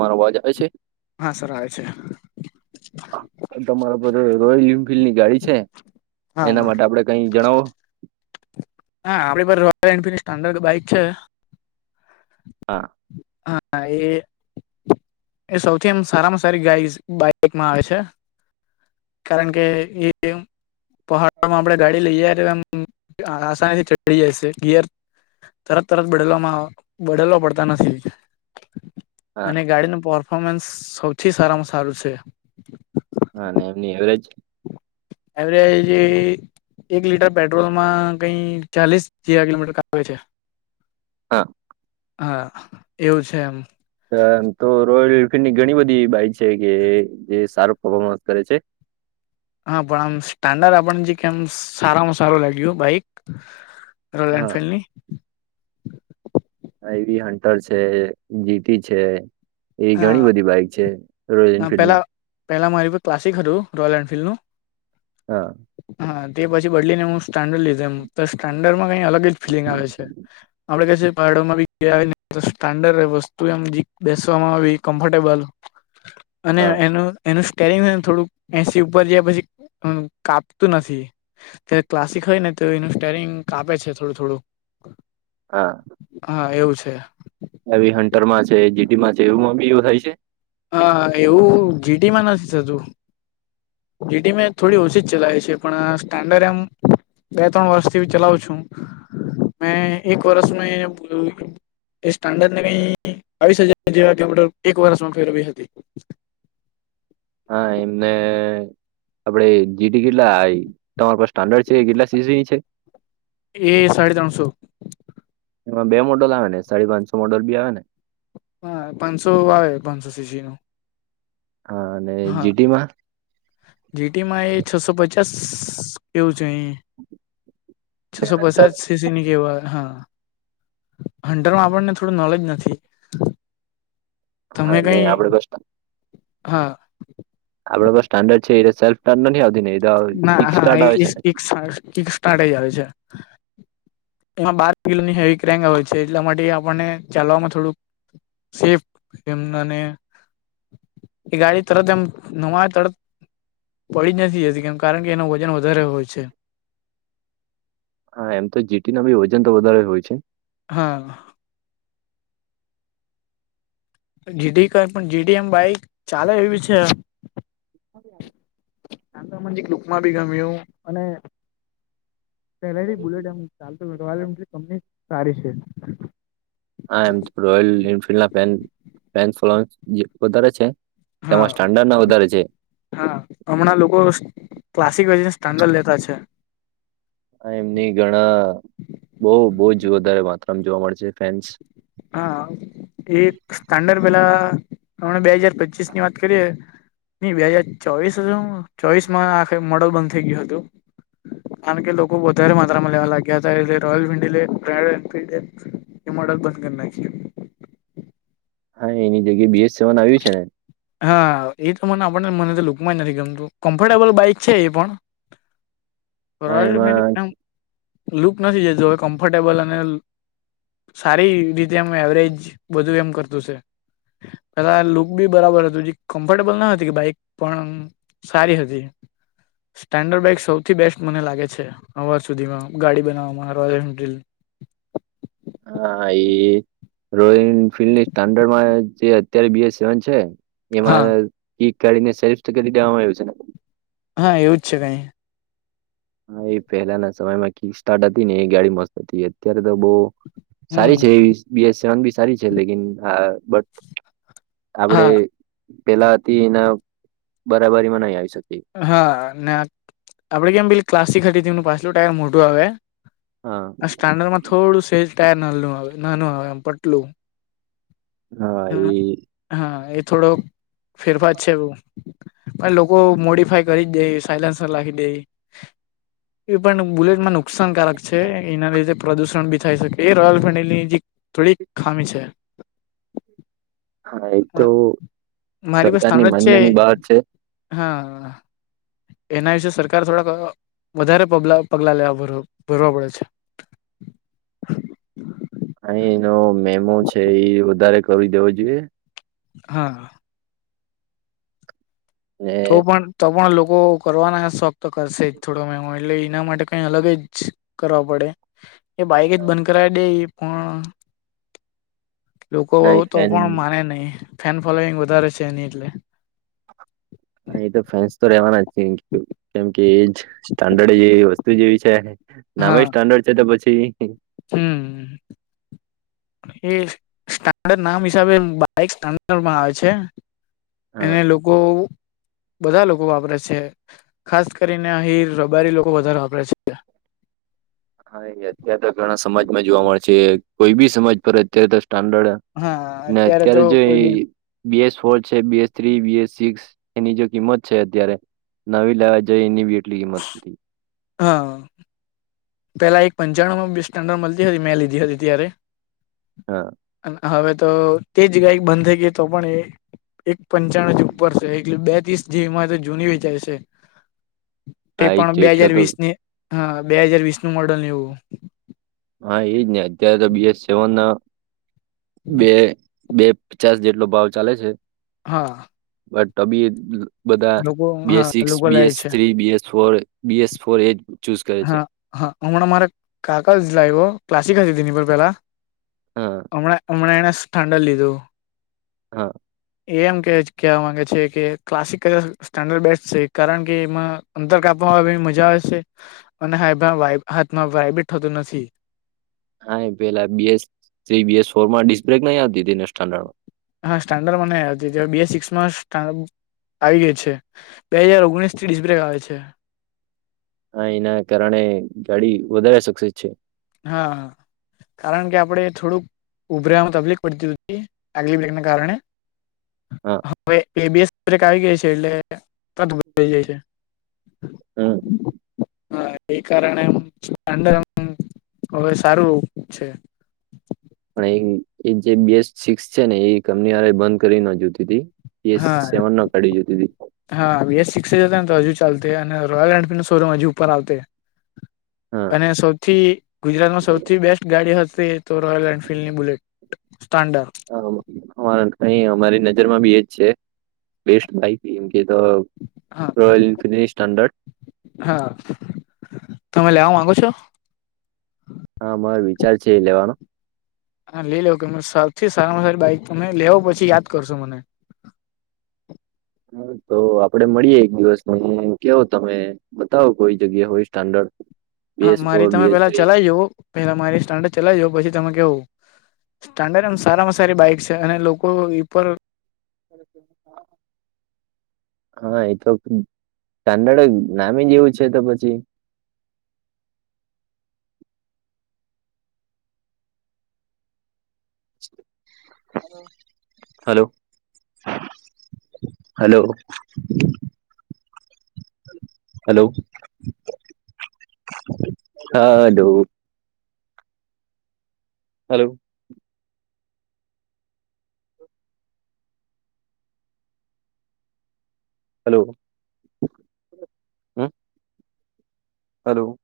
મારવાજ આવેશે. હા સર આવે છે તમારા પાસે રોયલ એન્ફિલ્ડ ની ગાડી છે એના હા માટે આપડે કઈ જણઓ હા આપડી રોયલ એન્ફીડ સ્લન્ડર બાઈક છે હા હા એ એ સૌથી એમ સારામાં સારી ગ બાઈકમાં આવે છે કારણ કે એ પહાડમાં આપણેે ગાડી લઈએ એમ થી ચડી જાય છે ગિયર તરત તરત બદલવામાં બદલવા પડતા નથી હા અને ગાડીનું પરફોર્મન્સ સૌથી સારામાં સારું છે હા અને એમની એવરેજ એવરેજ એક લીટર પેટ્રોલમાં કઈ ચાલીસ જે કિલોમીટર કે છે. હા હા એવું છે એમ તો રોયલ એફિલ્ડની ઘણી બધી બાઈક છે કે જે સારો પર્ફોર્મન્સ કરે છે. હા પણ આમ સ્ટાન્ડર્ડ આપણ જે કેમ સારામાં સારું લાગ્યું બાઈક રોયલ હા એનફિલ્ડ ની એઈવી હન્ટર છે જીટી છે એ ઘણી હા બધી બાઈક છે રોયલ એનફિલ્ડની પહેલાં મારી ક્લાસિક હતું રોયલ એન્ફિલ્ડનું હા. હા, તે પછી બદલીને હું સ્ટાન્ડર્ડ લીધે, તો સ્ટાન્ડર્ડમાં કઈ અલગ જ ફીલિંગ આવે છે. આપડે કે પડમાં બડ વસ્તુમ [inaudible] આવી કમફર્ટેબલ અને હા એનું એનું સ્ટેરિંગ હને થોડુંક એસી ઉપર જાય પછી કાપતું નથી. તે ક્લાસિક હોય ને તો એનું સ્ટેરિંગ કાપે છે થોડું થોડું. હા. હા એવું છે. આવી હન્ટર માં છે, જી ટી માં છે એમાં બી એવ થાય છે? હા, એવું જી ટીમાં નથી થતું. જેટી માં એક થોડી ઓછી જ ચલાવી છે પણ સ્ટાન્ડર્ડ એમ બે ત્રણ વર્ષથી ચલાવું છું. મે એક વર્ષ મે એ સ્ટાડાર્ડ ને મેં બાવીસ હજાર જેવા કિલોમીટર એક વર્ષમાં ફેરવી હકુ. હા એમને આપડે જી ટી કેટલા, તમાર પા સ્ટાન્ડડ છે કેટલા સી સી છે? એ સાડી ત્રણસો. એમાં બે મોડલ આવે ને સાડી પાંચસો મોડલ બી આવેને? હા પાંચસો આવે પાંચસો સી સી નું. હા અને જી ટી માં? જી ટી માં એ છસો પચાસ કેવું છે અહી. ને છસો હન્ટર પચાસ સી સીની એવા હા, હંન્ટરમાં આપણને થોડું નોલેજ નથી. હા તમે અને કઈ, આપડે બસ હા. આ બધા સ્ટાન્ડર્ડ છે એ સેફ નથી આવતી ને એ? તો ના કિક હા સ્ટાર્ટ એ આવે છે ઈ ને કીક સ્ટાર્ટ જ આવે છે. એમાં બાર કિ લોની હેવી ક્રેંગ હોય છે એટલા માટે આપણને ચાલવામાં થોડુંક સેફ એમ મને એ ગાડી તરત એમ નવાય તરત પડી જ નથી જતી કેમ કારણ કે એનું વજન વધારે હોય છે. હા એમ તો જી ટી ના ભી વજન તો વધારે હોય છે. હા. જી ટી કઈ પણ જી ટી એમ બાઈક ચાલે એવી છે. [inaudible] મજી લુકમાં બી ગમ્યું અને પેલે થી બુલેટ એમ ચાલતું [inaudible] કંપની સારી છે. હા એમ રોયલ એનફિલ્ડ ના પેન પેનફલો એમ વધારે છે? હા તેમાં સ્ટાન્ડર્ડ ના વધારે છે. હા હમણાં લોકો ક્લાસિક અને સ્ટાન્ડર્ડ લેતા છે. એમની ઘણા બવ બવ જ વધારે માત્રામાં જોવા મળે છે ફેન્સ. હા. એક સ્ટાન્ડર્ડ પેલા હમને બે હાજાર પચીસ ની વાત કરીએ ની બે હાજર ચોવીસ હુ ચોવીસ માં આખ મોડલ બંધ થઈ ગયું હતું. કારણ કે લોકો વધારે માં લેવા લાગ્યા હતા એ રોયલન્ડડ રોયલ એનફીલ્ડ એ મોડલ બંધ કરી નાખ્યું. હા એની જગ્યા બી એસ સેવન આવ્યું છે. હા એ તો મને આપણને મને તો લુકમાં જ નથી ગમતું કમ્ફર્ટેબલ બાઈક છે એ પણ. હા એમાં [unintelligible] લુક નથી જતો હવે કમ્ફર્ટેબલ અને સારી રીતે એમ એવરેજ બધું એમ કરતું છે. હવે આ બી બરાબર હતું જી કમ્ફર્ટેબલ ના હતી કે બાઈક પણ અમ સારી હતી. સ્ટાન્ડર્ડ બાઈક સૌથી બેસ્ટ મને લાગે છે અવર સુધીમાં ગાડી બનાવવામાં રોયલ રીલ. હહ એ. રોયલ એફિલ્ડની સ્ટાન્ડર્ડમાં જે અત્યારે બી એસ સેવન છે. એમાં હા ઈ ગાડીને સરીફ તો કરી દેવામાં આયુ હશે ને? હા એવું જ છે કાઈ. હા એ પેલાના સમયમાં કી સ્ટાર્ટ હતી ને એ ગાડી મસ્ત હતી અત્યારે તો બોવ. સારી છે હમ. એ બીએ સેવન બી સારી છે લેકિન અ બટ. આપડે હા પેલા હતી એના બરાબરીમાં નહી આવી શકી. હહ ના આપડે કેમ પેલી ક્લાસીક હતી તેનું પાછલું ટાયર મોટું આવે. હા આ સ્ટાન્ડર્ડમાં થોડું સેજ ટાયર નાલુ આવે નાનું આવે આમ પટલું. હહ એ હહ એ થોડો ફેરફાર છે પણ લોકો મોડી ફાઈ કરી જ દે હે શાઈલેશન લાખી દે હે એ પણ બુલેટમાં નુક નુકસાનકારક છે એના લીધે પ્રદુષણ બી થાય શકે. એ રોયલ ફેનીલ જે થોડીક ખામી છે. હા એ તો મારી પાસે સરકારની સ્ટાન્ડર્ડ છે માન્યની બહાર છે. હા એના વિશે સરકાર થોડાક અ વધારે પબલા પગલા લેવા ભ ભરવા પડે છે. અહીં એનો મેમો છે ઈ વધારે કરી દેવો જોઈએ. હા તો એ પણ તો પણ લોકો કરવાના શોખ તો કરશે જ થોડો મેમો એટલે ઈના માટે કાઈ અલગ જ. કરવા પડે. એ બાઈક જ બંધ કરાઈ દે ઈ પણ લોકો નહી તો ફેન પણ માને નહીં. ફેન ફોલોઈંગ વધારે છે એની એટલે. અને ઈ તો ફેન્સ તો રેવાના જ છે ઈ કેમ કે એજ સ્ટાન્ડર્ડ જ એવી વસ્તુ જ એવી છે હા નામે સ્ટાન્ડર્ડ છે તો પછી હમ એ સ્ટાન્ડર્ડ નામ હિસાબે બાઈક સ્ટાન્ડર્ડમાં આવે છે. હા એને લોકો બધા લોકો વાપરે છે. ખાસ કરીને આહીર, રબારી લોકો વધારે વાપરે છે. હા એ અત્યારે તો ઘણા સમાજમાં જોવા મળ છે. કોઈ બી સમાજ પર અત્યારે તો સ્ટાન્ડર્ડ હા ને અત્યારે તો જો એ કોઈ બી બીએસ ફોર છે, બીએસ થ્રી, બીએસ સિક્સ એની જે કિંમત છે અત્યારે નવી લાવા જાય એની બી એટલી કિંમત નથી. હહ પેલા એક પંચાણુંમાં બે સ્ટાન્ડર્ડ મલતી હતી મેં લીધી હતી ત્યારે. હહ અને હવે તો તે જ ગાય બંધ થઈ ગઈ તો પણ એ એક પંચાણું જ ઉપર સે એટલે બે ત્રીસ જેવી માં તો જૂની વેચાય સે. તે હા એજ પણ છે બે એટલે હજાર તો વીસની હહ બે હજાર વીસનું મોડલ ને એવું. હહ એજ ને અત્યારે તો બીએસ સેવન અ બે બે પચાસ જેટલો ભાવ ચાલે છે. હા બટ તોબી એ બધા લોકો બીએસ હા સિક્સ, લોકો લે બીએસ છે three, BS four BS four એજ ચૂસ કરે છે. હહ હમણાં મારે કાકા જ લાવ્યો ક્લાસિક જ હતી એની પર પેલા હા હમણાં હમણાં એને સ્થાંડલ લીધું. હહ એ એમ કેછ કેવા માંગે છે કે ક્લાસિકલ સ્ટાન્ડર્ડ બેસ્ટ છે કારણ કે એમાં અંતર કાપવામાં બી મજા આવે છે. અને હાયભા વાઈબ હાથમાં વાયબે થતું નથી. હા પેલા બીસ બસ ફોર માં ડિસ્ બ્રેક નઈ આવતી હતીને સ્ટાન્ડડમાં હા સ્ટાન્ડર્ડ મને હતી બી એ સિક્સમાં સ્ટાન્ડ આવી ગઈ છે. બે હાજાર ઓગણીસ થી ડિસ્બ્રેક આવે છે. હા એના કારણે ગાડી વધારે સક્ક્ષસ છે. હા. કારણ કે આપણે થોડુંક ઉભર્યાવામાં તકલીફ પડતી હતી આગલી બ્રેકને કારણે. હા. હવે એ બીએસ બ્રેક આવી છે એટલે તદ જાય છે. હમ હા એ કારણે હવે સારું છે. પણ એ એ જે બેસ્ટ સિક્સ છે ને એ કંપની વારે બંધ કરી ન જોતી તી એ હા સેવન ન કાઢ જો દીી. હા બીએસ સિક્સ જ ને તો હજુ ચાલ અને રોયલ એનફિલ્ડ સોરૂ હજુ ઉપર આવતે. હા અને સૌથી ગુજરાતમાં સૌથી બેસ્ટ ગાડી હતી. તો રોયલ એનફિલ્ડ ની બુલેટ સ્ટાન્ડર્. હ અહી અમારી નજરમાં બી એજ છે. બેસ્ટ બાઇક એમ કે તો હા રોયલ એન્ફિ સ્ટાન્ડર્ડ. હા, તમે લેવા માંગો છો? હા માર વિચાર છે એ લેવાનો. હા લઈ લેઓ કે સૌથી સારામાં સારી બાઈક તમે લેવો પછી યાદ કરશો મને. હ તો આપડે મળીયે એક દિવસ કેવો તમે બતાવો કોઈ જગ્યા હોય સ્ટાન્ડર્ડ. હા બીએસ મારી ફોર તમે બીએસ પેલા થ્રી ચલાઈ જો પેલા મારી સ્ટાન્ડ ચલાવી જો પછી તમે કેવ. સ્ટાન્ડર્ડ એમ સારામાં સારી બાઈક છે અને લોકો ર [inaudible] હા એ તો સ્ટાન્ડર્ડ જ નામ જ એવું છે તો પછી. Hello. Hello. Hello. Hello. Hello. Hello. હમ હલો.